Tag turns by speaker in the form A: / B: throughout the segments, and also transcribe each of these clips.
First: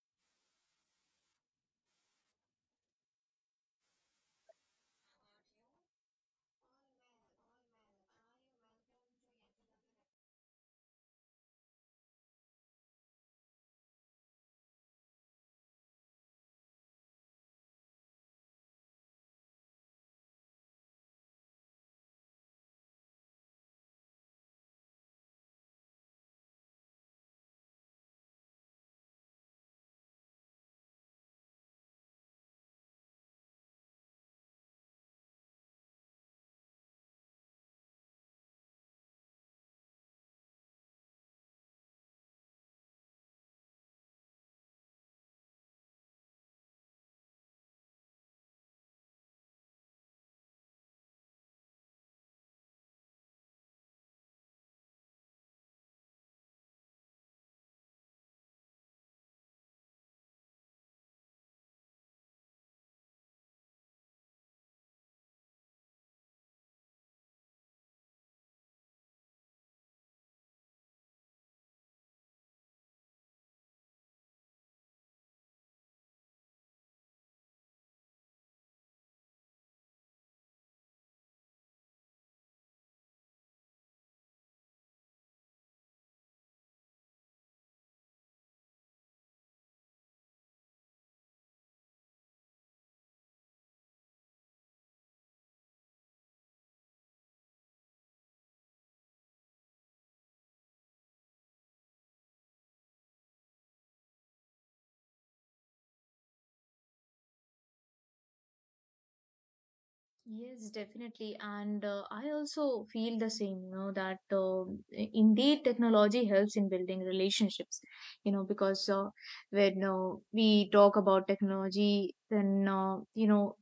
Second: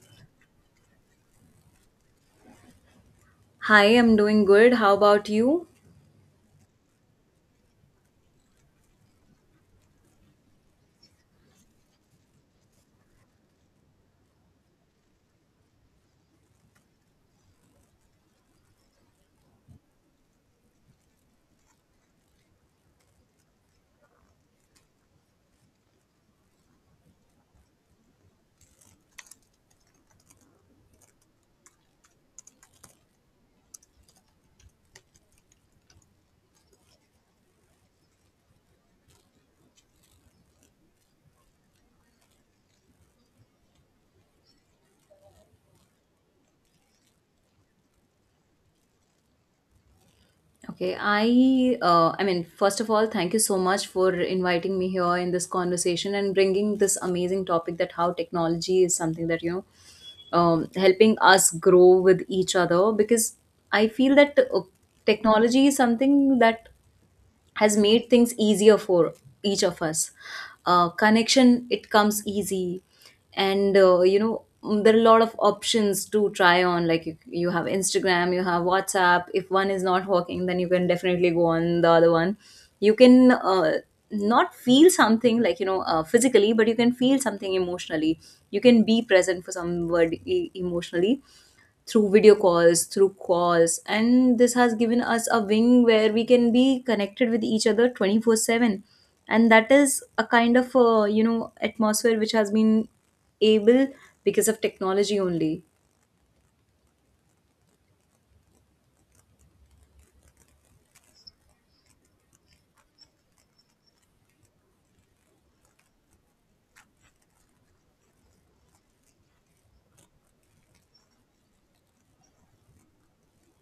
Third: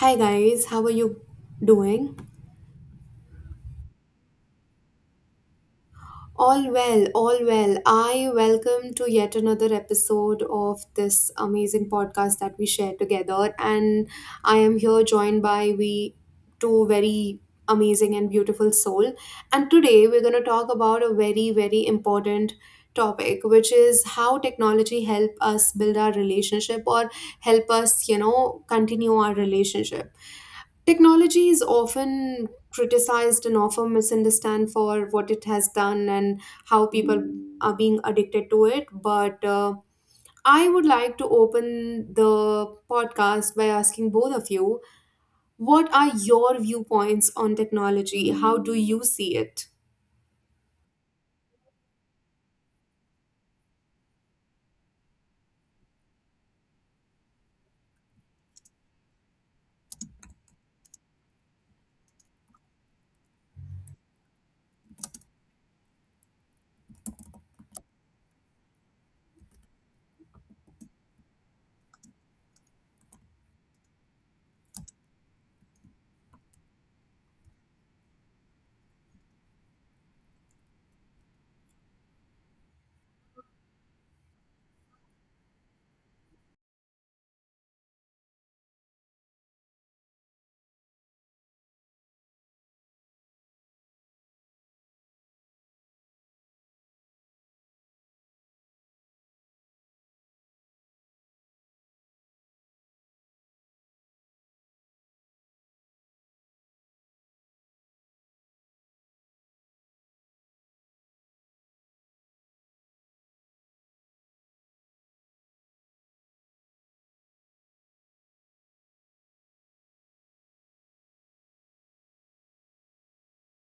A: Hi guys, how are you doing?
B: Hi, I'm doing good.
C: Are you?
B: How
C: All well,
B: about you?
C: all well. Are
A: All well, all well.
C: you
A: I
C: welcome
A: welcome
C: to
A: to yet
C: yet
A: another
C: another
A: episode of this amazing podcast that we share together, and I am here joined by we two very amazing and beautiful soul. And today we're going to talk about a very important topic, which is how technology help us build our relationship or help us, you know, continue our relationship. Technology is often criticized and often misunderstand for what it has done and how people are being addicted to it, but I would like to open the podcast by asking both of you, what are your viewpoints on technology? How do you see it?
B: Okay, I mean, first of all, thank you so much for inviting me here in this conversation and bringing this amazing topic that how technology is something that, you know, helping us grow with each other because I feel that technology is something that has made things easier for each of us, connection it comes easy and you know, there are a lot of options to try on, like you have instagram, you have whatsapp. If one is not working, then you can definitely go on the other one. You can not feel something like, you know, physically, but you can feel something emotionally. You can be present for somebody emotionally, through video calls, through calls, and this has given us a wing where we can be connected with each other 24/7. And that is a kind of, you know, atmosphere which has been able because of technology only.
C: Yes, definitely. And I also feel the same, you know, that indeed technology helps in building relationships, you know, because when we talk about technology, then, you know,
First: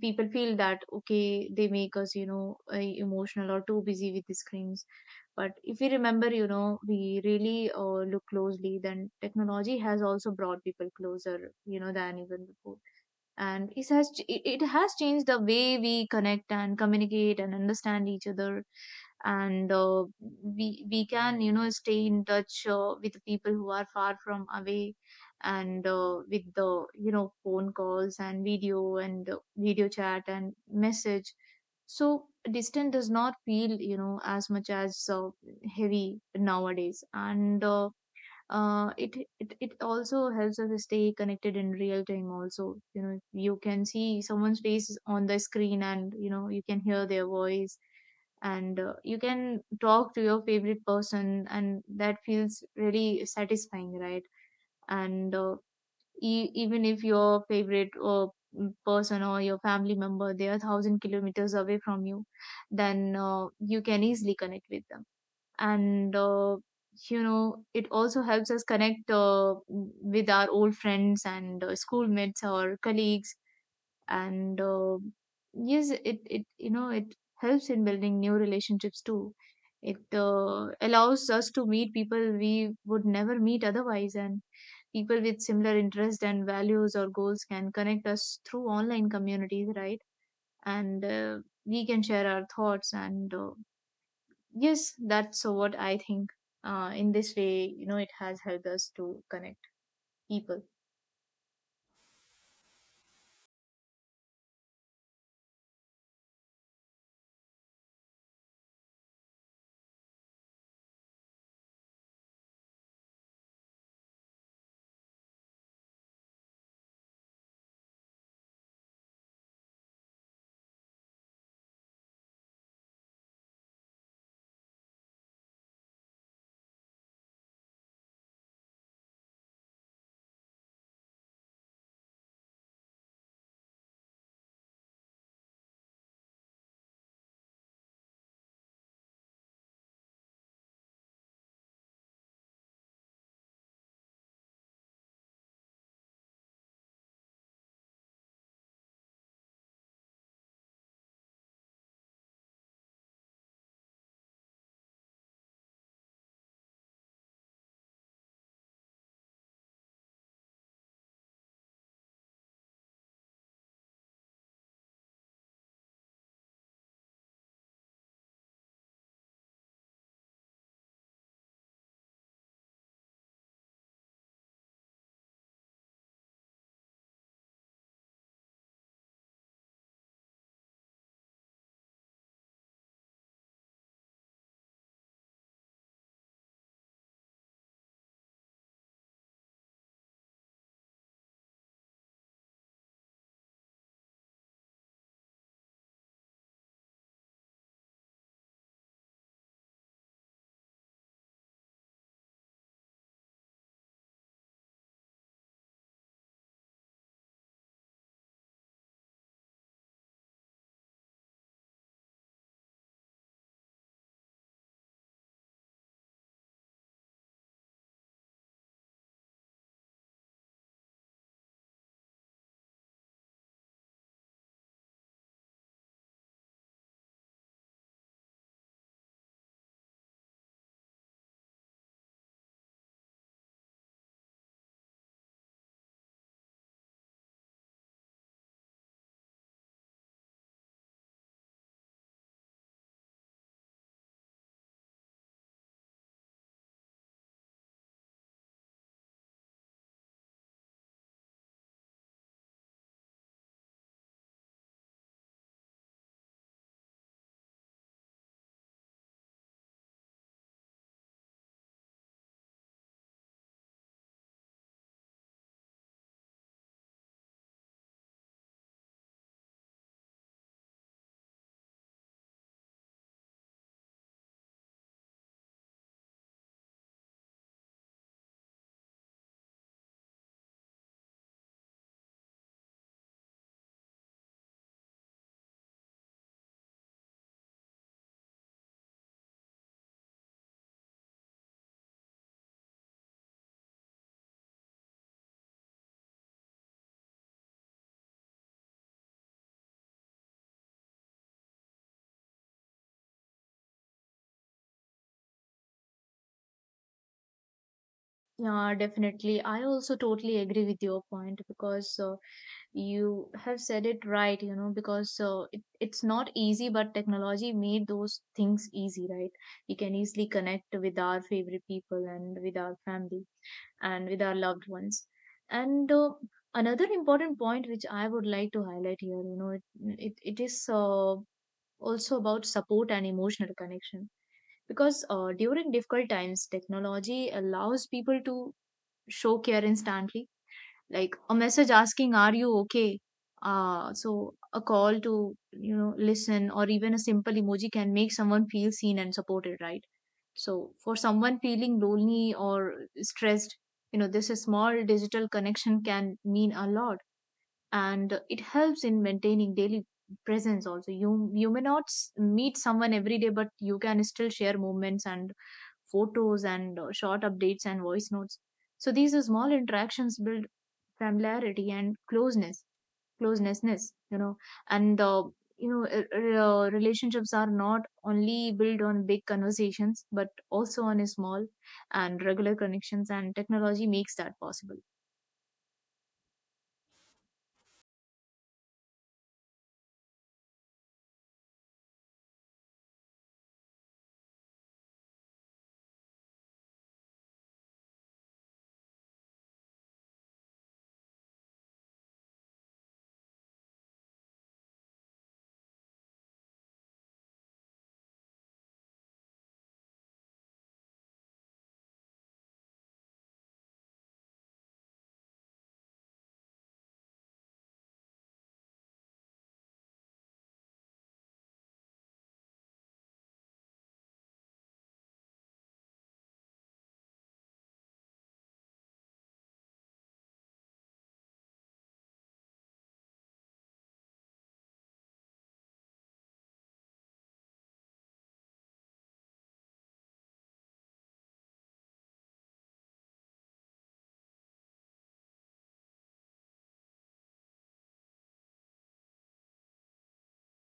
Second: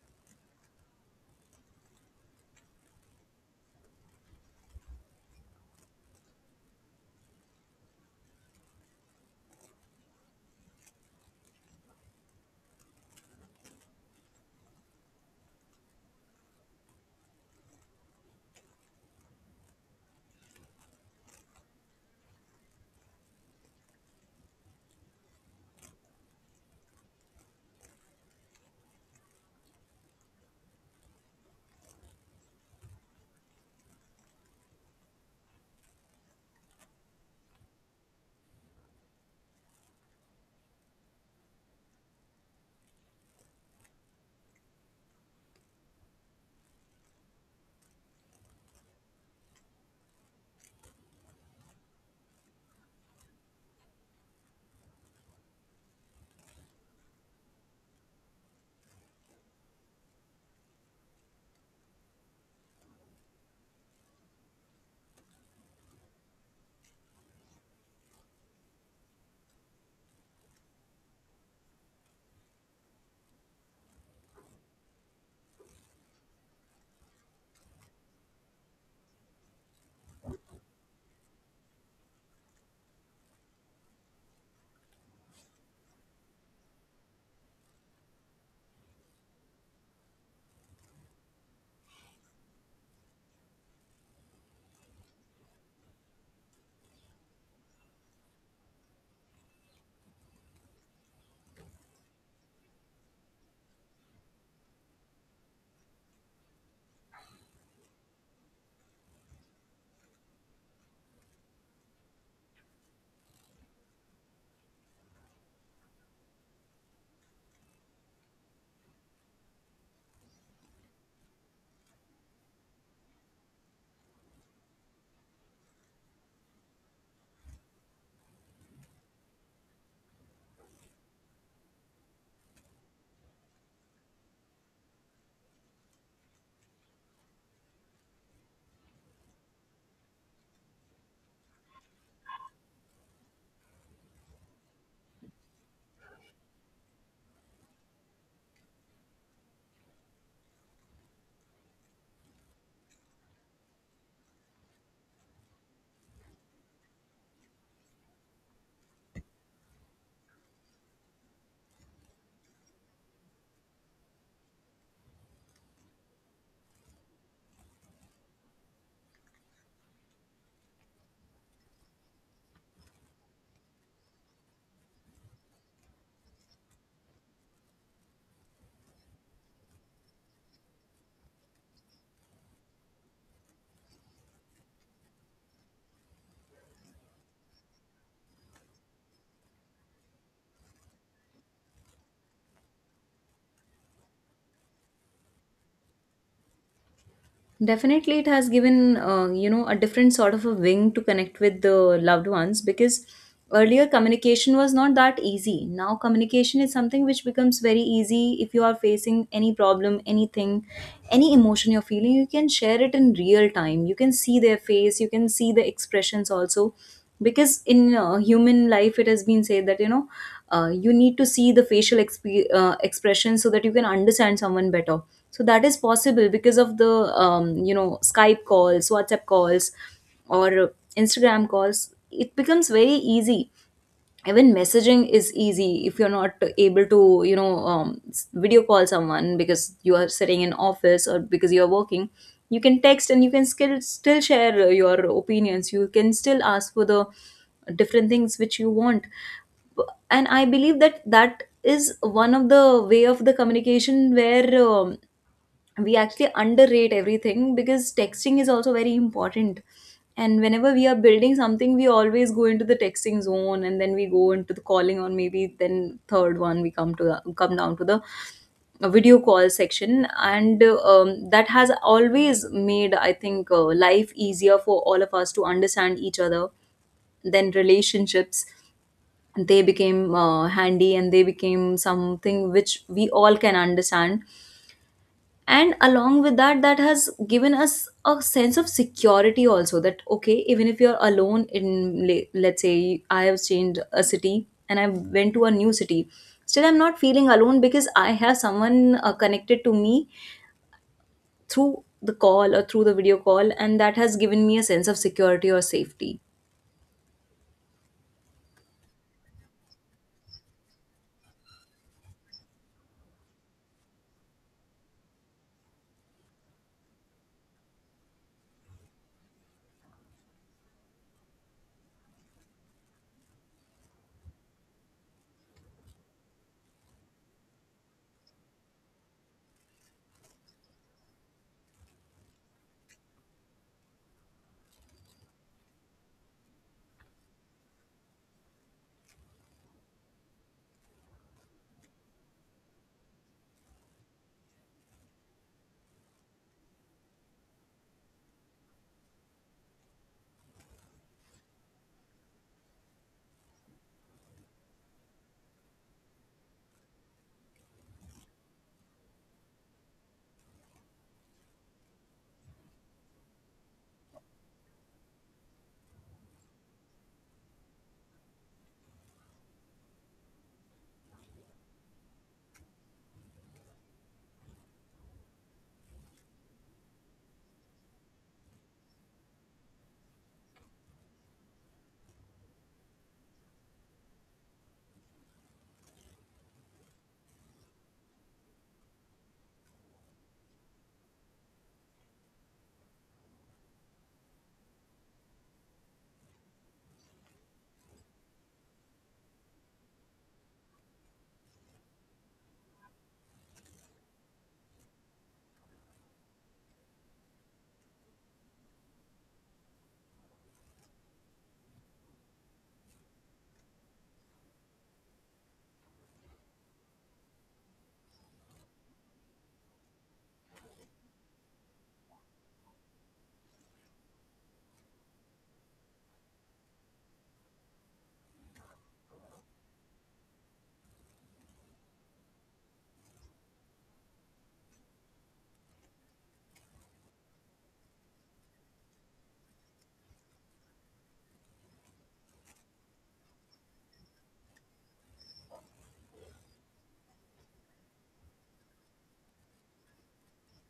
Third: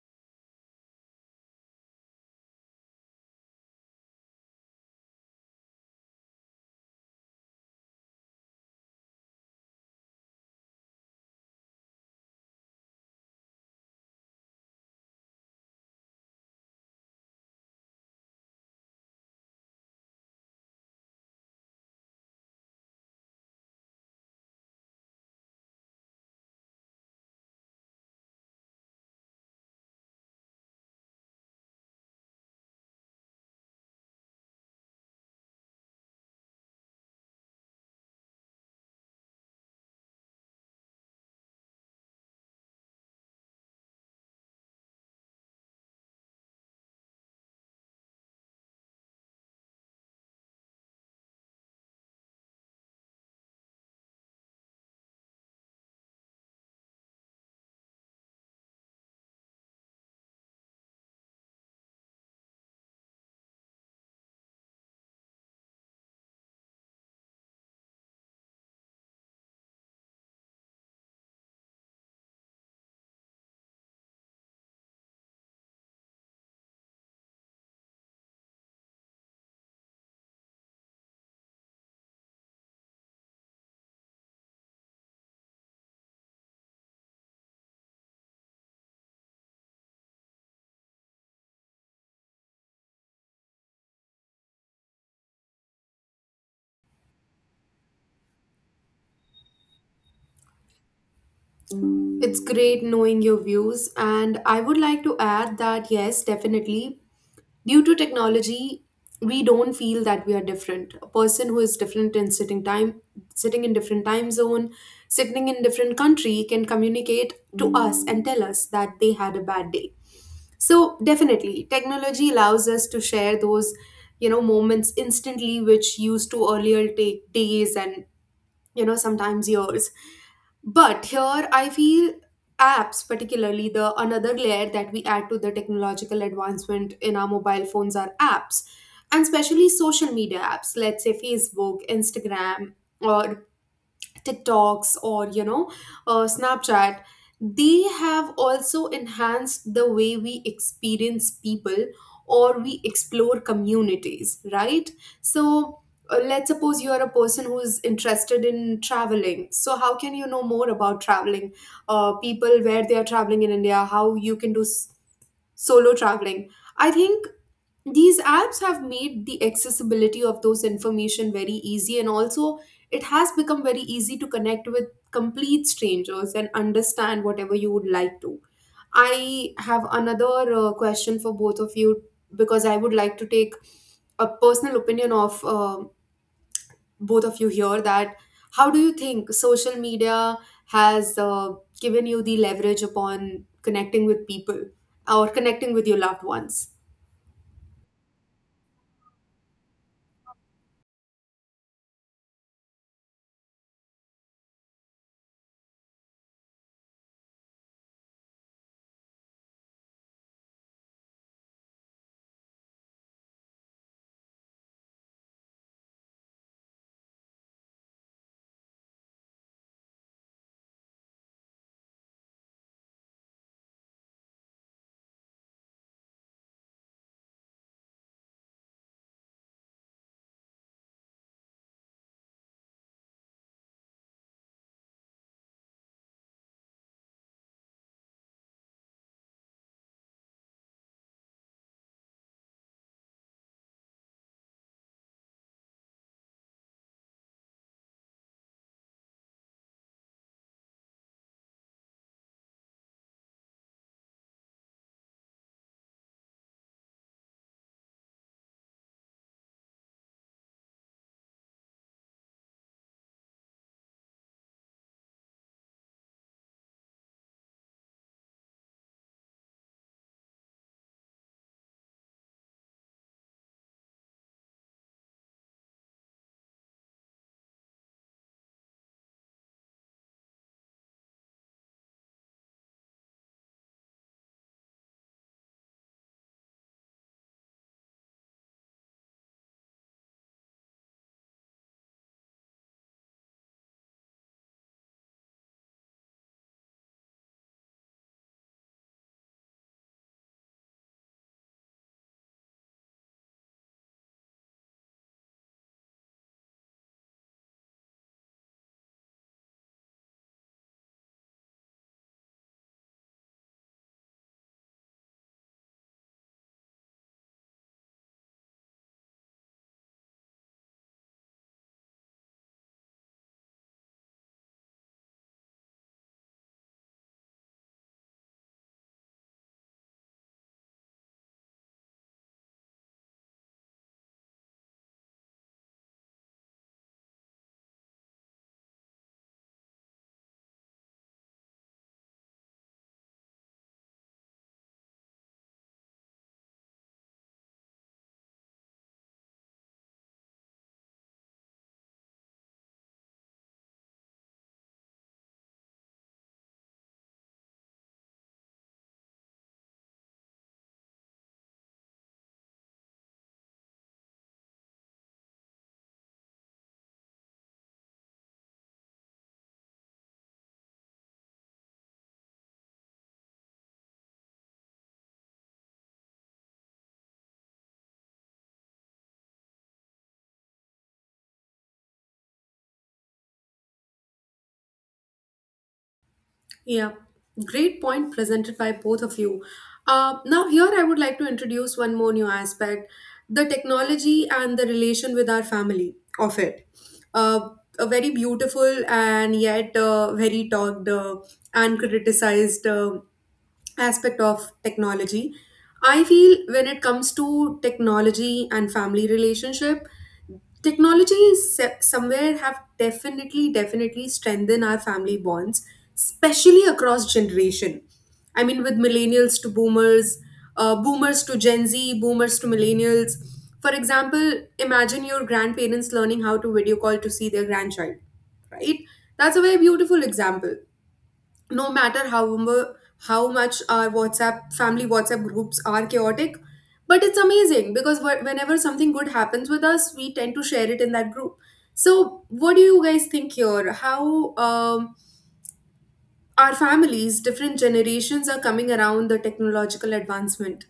C: people feel that, okay, they make us, you know, emotional or too busy with the screens. But if we remember, you know, we really look closely, then technology has also brought people closer, you know, than even before, and it has changed the way we connect and communicate and understand each other, and we can, you know, stay in touch with the people who are far from away, and with the, you know, phone calls and video chat and message. So distant does not feel, you know, as much as heavy nowadays, and uh, it, it also helps us stay connected in real time also. You know, you can see someone's face on the screen and you know you can hear their voice, and you can talk to your favorite person and that feels really satisfying, right? And even if your favorite person or your family member, they are 1,000 kilometers away from you, then you can easily connect with them. And you know, it also helps us connect with our old friends and schoolmates or colleagues. And yes, it you know it helps in building new relationships too. It allows us to meet people we would never meet otherwise, and people with similar interests and values or goals can connect us through online communities, right? And we can share our thoughts and yes, that's so what I think. In this way, you know, it has helped us to connect people.
A: It's great knowing your views, and I would like to add that yes, definitely. Due to technology, we don't feel that we are different. A person who is different in sitting time, sitting in different time zone, sitting in different country can communicate to us and tell us that they had a bad day. So definitely, technology allows us to share those, you know, moments instantly, which used to earlier take days and, you know, sometimes years. But here I feel apps, particularly the another layer that we add to the technological advancement in our mobile phones are apps, and especially social media apps, let's say Facebook, Instagram, or TikToks or Snapchat, they have also enhanced the way we experience people or we explore communities, right? So let's suppose you are a person who's interested in traveling. So how can you know more about traveling? People where they are traveling in India, how you can do solo traveling. I think these apps have made the accessibility of those information very easy, and also it has become very easy to connect with complete strangers and understand whatever you would like to. I have another question for both of you, because I would like to take a personal opinion of both of you here, that how do you think social media has given you the leverage upon connecting with people or connecting with your loved ones?
B: Definitely, it has given, you know, a different sort of a wing to connect with the loved ones, because earlier communication was not that easy. Now communication is something which becomes very easy. If you are facing any problem, anything, any emotion you're feeling, you can share it in real time. You can see their face, you can see the expressions also, because in human life it has been said that, you know, you need to see the facial expression so that you can understand someone better. So that is possible because of the, you know, Skype calls, WhatsApp calls or Instagram calls. It becomes very easy. Even messaging is easy, if you're not able to, you know, video call someone because you are sitting in office or because you are working. You can text and you can still share your opinions, you can still ask for the different things which you want. B- and I believe that that is one of the way of the communication where, we actually underrate everything, because texting is also very important. And whenever we are building something, we always go into the texting zone and then we go into the calling, or maybe then third one we come to the, come down to the video call section. And that has always made, I think, life easier for all of us to understand each other. Then relationships, they became handy and they became something which we all can understand. And along with that, that has given us a sense of security also, that okay, even if you're alone, let's say I have changed a city and I went to a new city, still I'm not feeling alone because I have someone connected to me through the call or through the video call, and that has given me a sense of security or safety.
C: Yeah, definitely. I also totally agree with your point, because you have said it right, you know, because it's not easy, but technology made those things easy, right? We can easily connect with our favorite people and with our family and with our loved ones. And another important point which I would like to highlight here, you know, it is also about support and emotional connection, because during difficult times technology allows people to show care instantly, like a message asking are you okay, so a call to, you know, listen, or even a simple emoji can make someone feel seen and supported, right? So for someone feeling lonely or stressed, you know, this small digital connection can mean a lot, and it helps in maintaining daily presence also. You may not meet someone every day, but you can still share moments and photos and short updates and voice notes. So these are small interactions, build familiarity and closeness, closenessness, you know. And you know r- relationships are not only built on big conversations but also on a small and regular connections, and technology makes that possible.
A: Yeah, great point presented by both of you. Now, here I would like to introduce one more new aspect, the technology and the relation with our family of it. Uh, a very beautiful and yet very talked and criticized aspect of technology. I feel when it comes to technology and family relationship, technology is somewhere have definitely strengthened our family bonds, especially across generation. I mean, with millennials to boomers, boomers to Gen Z, boomers to millennials. For example, imagine your grandparents learning how to video call to see their grandchild, right? That's a very beautiful example. No matter how much our WhatsApp family WhatsApp groups are chaotic, but it's amazing because whenever something good happens with us, we tend to share it in that group. So, what do you guys think here? How our families, different generations, are coming around the technological advancement?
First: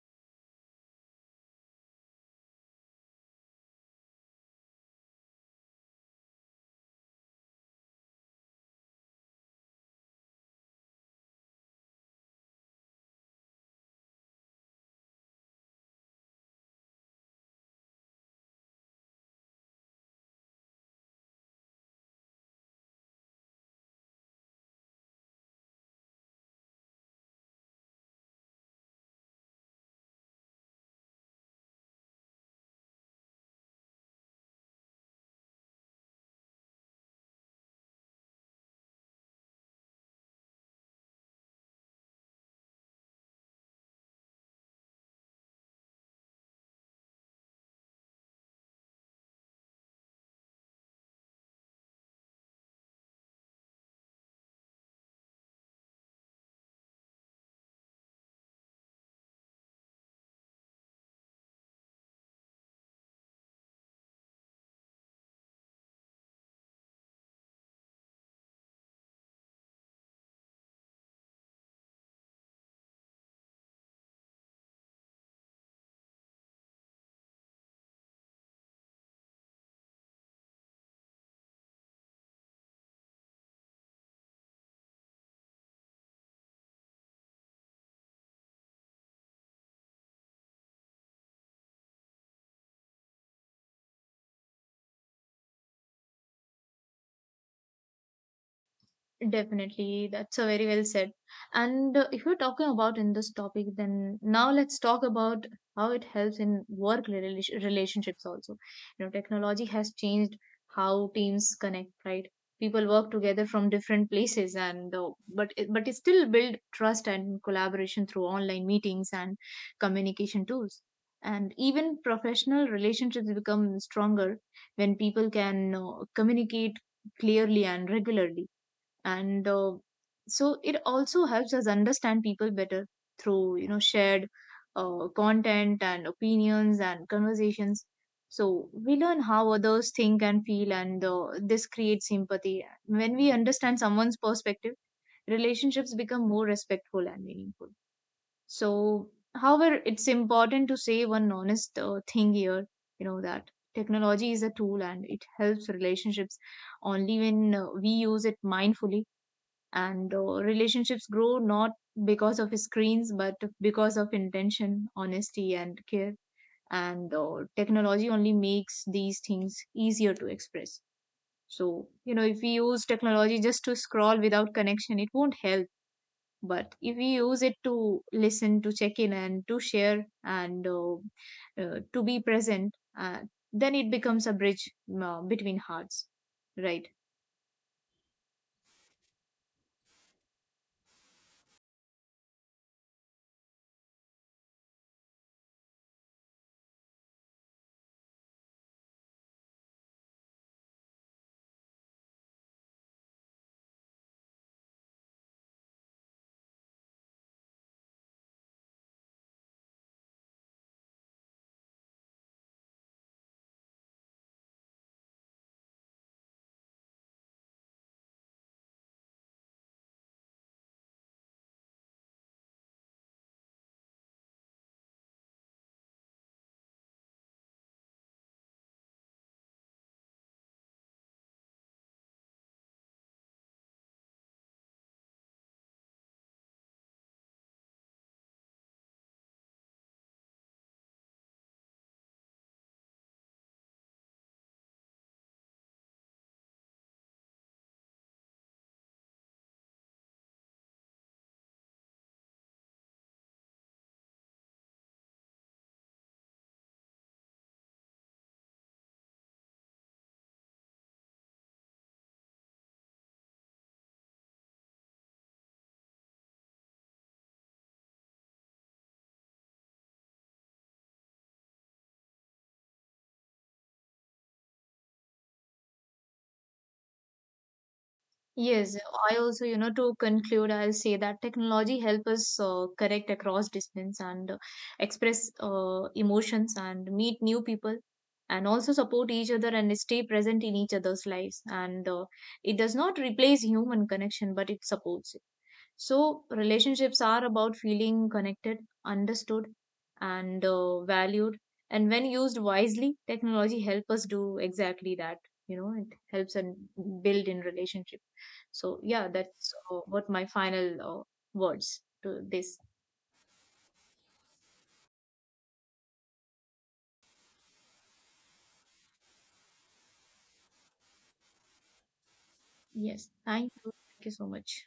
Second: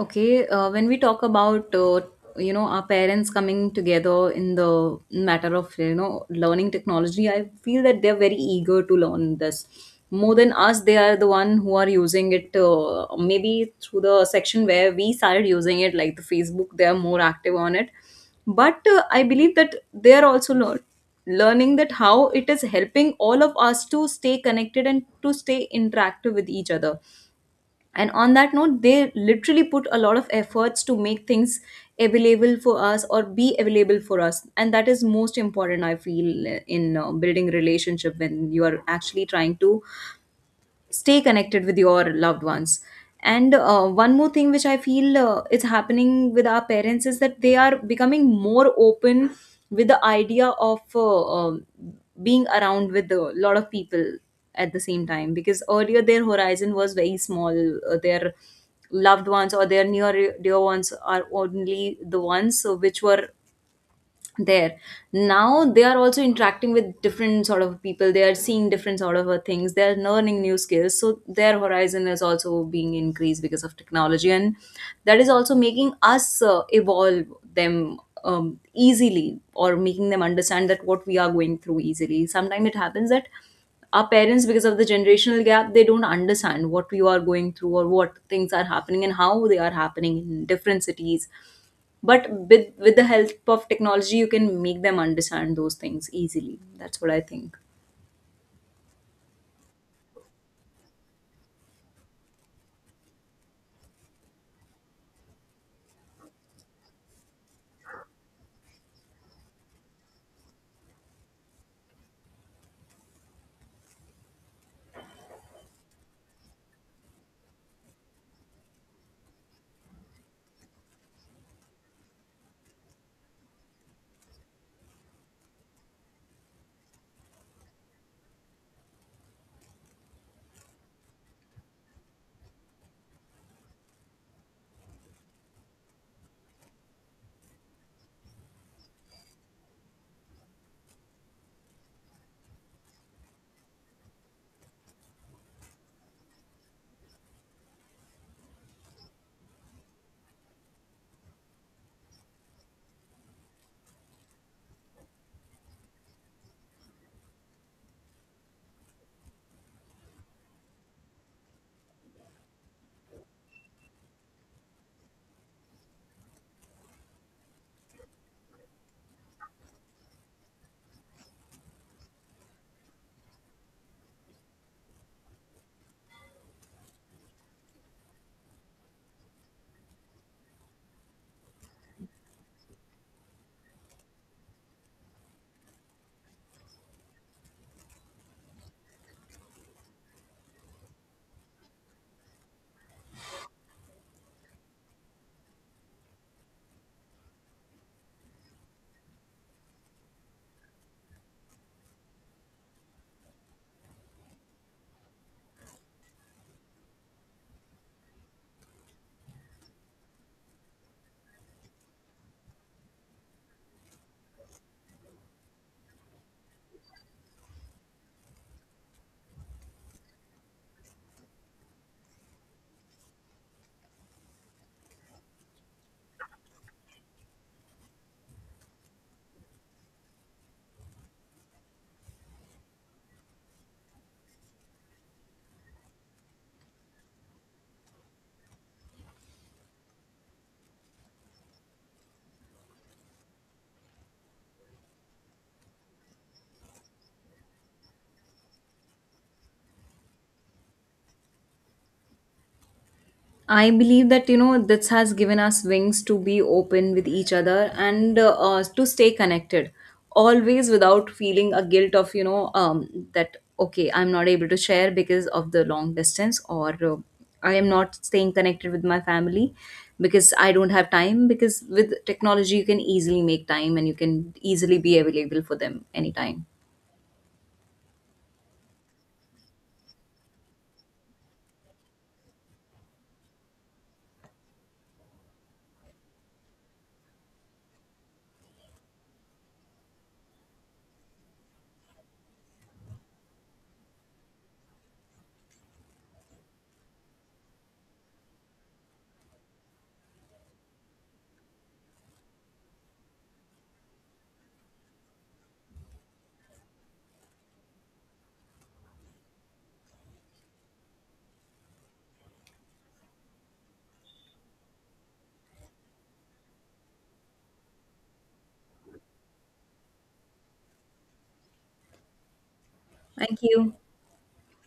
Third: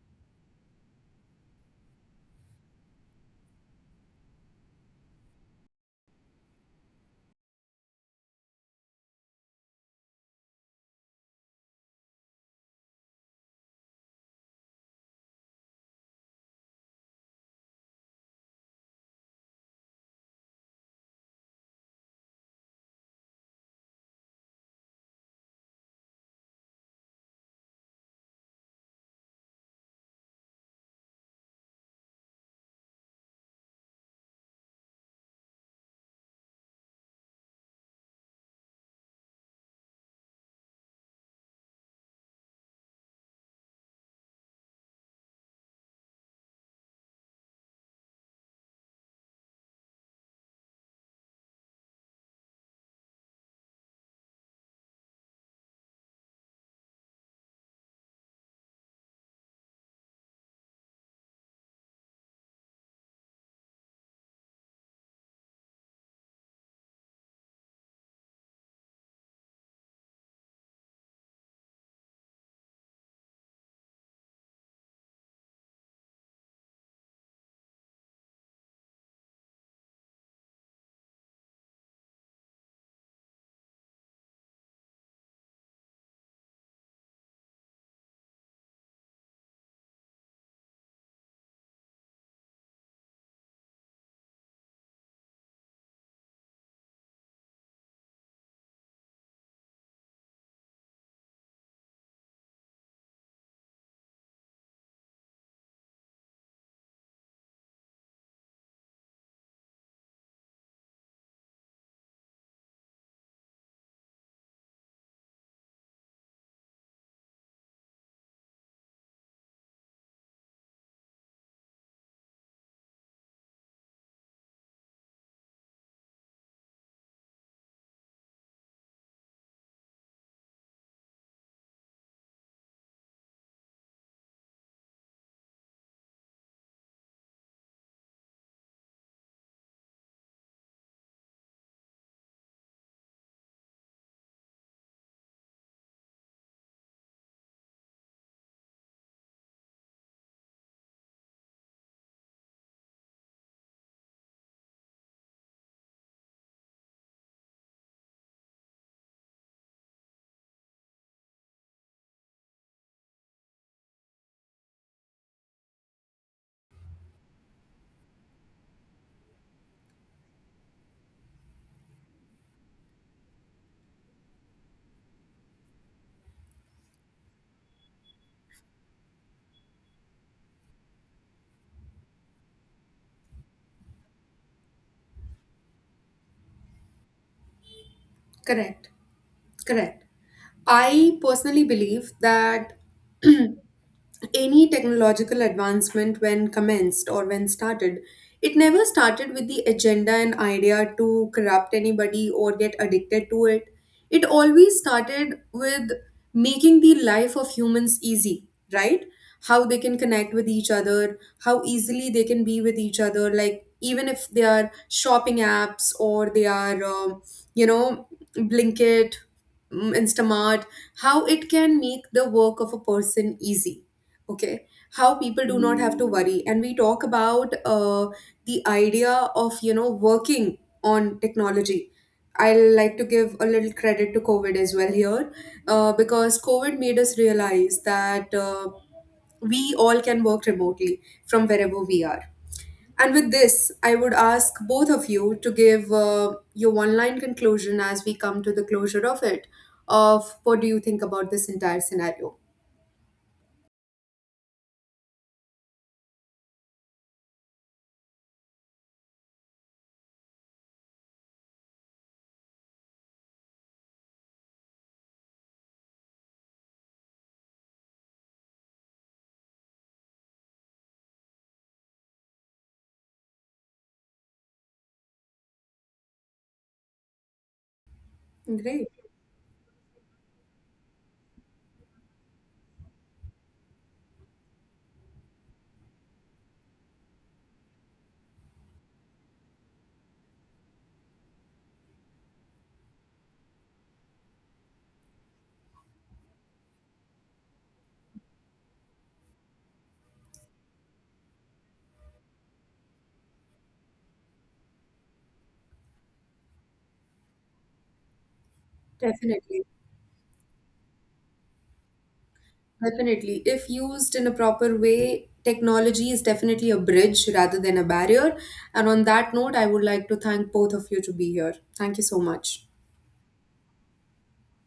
B: Okay, when we talk about, you know, our parents coming together in the matter of, you know, learning technology, I feel that they're very eager to learn this. More than us, they are the one who are using it. Maybe through the section where we started using it, like the Facebook, they are more active on it. But I believe that they are also learning that how it is helping all of us to stay connected and to stay interactive with each other. And on that note, they literally put a lot of efforts to make things available for us or be available for us, and that is most important, I feel, in building relationship, when you are actually trying to stay connected with your loved ones. And one more thing which I feel is happening with our parents is that they are becoming more open with the idea of being around with a lot of people at the same time, because earlier their horizon was very small. Uh, their loved ones or their near dear ones are only the ones which were there. Now they are also interacting with different sort of people, they are seeing different sort of things, they are learning new skills, so their horizon is also being increased because of technology. And that is also making us evolve them, easily, or making them understand that what we are going through easily. Sometimes it happens that our parents, because of the generational gap, they don't understand what you are going through or what things are happening and how they are happening in different cities. But with the help of technology, you can make them understand those things easily. That's what I think.
C: Definitely, that's a very well said. And if we're talking about in this topic, then now let's talk about how it helps in work relationships also. You know, technology has changed how teams connect, right? People work together from different places, and but it still build trust and collaboration through online meetings and communication tools. And even professional relationships become stronger when people can communicate clearly and regularly, and so it also helps us understand people better through, you know, shared content and opinions and conversations. So we learn how others think and feel, and this creates sympathy. When we understand someone's perspective, relationships become more respectful and meaningful. So however, it's important to say one honest thing here, you know, that technology is a tool and it helps relationships only when we use it mindfully. And relationships grow not because of screens but because of intention, honesty and care. And technology only makes these things easier to express. So you know, if we use technology just to scroll without connection, it won't help. But if we use it to listen, to check in, and to share, and to be present, then it becomes a bridge between hearts, right?
A: Correct. Correct. I personally believe that any technological advancement, when commenced or when started, it never started with the agenda and idea to corrupt anybody or get addicted to it. It always started with making the life of humans easy, right? How they can connect with each other, how easily they can be with each other, like even if they are shopping apps or they are, you know, Blinkit, Instamart, how it can make the work of a person easy. Okay, how people do not have to worry, and we talk about the idea of, you know, working on technology. I like to give a little credit to COVID as well here, because COVID made us realize that we all can work remotely from wherever we are. And with this, I would ask both of you to give your online conclusion as we come to the closure of it, of what do you think about this entire scenario?
B: I believe that, you know, this has given us wings to be open with each other and to stay connected always without feeling a guilt of, you know, that okay, I'm not able to share because of the long distance, or I am not staying connected with my family because I don't have time, because with technology you can easily make time and you can easily be available for them anytime.
C: Yes,
A: Great.
C: I also, you know, to conclude, I'll say that technology help us connect across distance and express emotions and meet new people, and also support each other and stay present in each other's lives. And it does not replace human connection, but it supports it. So relationships are about feeling connected, understood, and valued. And when used wisely, technology help us do exactly that. You know, it helps and build in relationship. So yeah, that's
A: Definitely.
C: what my final words to this.
A: Definitely. If used in a proper way, technology is definitely a bridge rather than a barrier. And on that note, I would like to thank both of you to be here. Thank you so much.
C: Yes,
B: Thank
C: thank you.
B: you.
C: Thank you so much.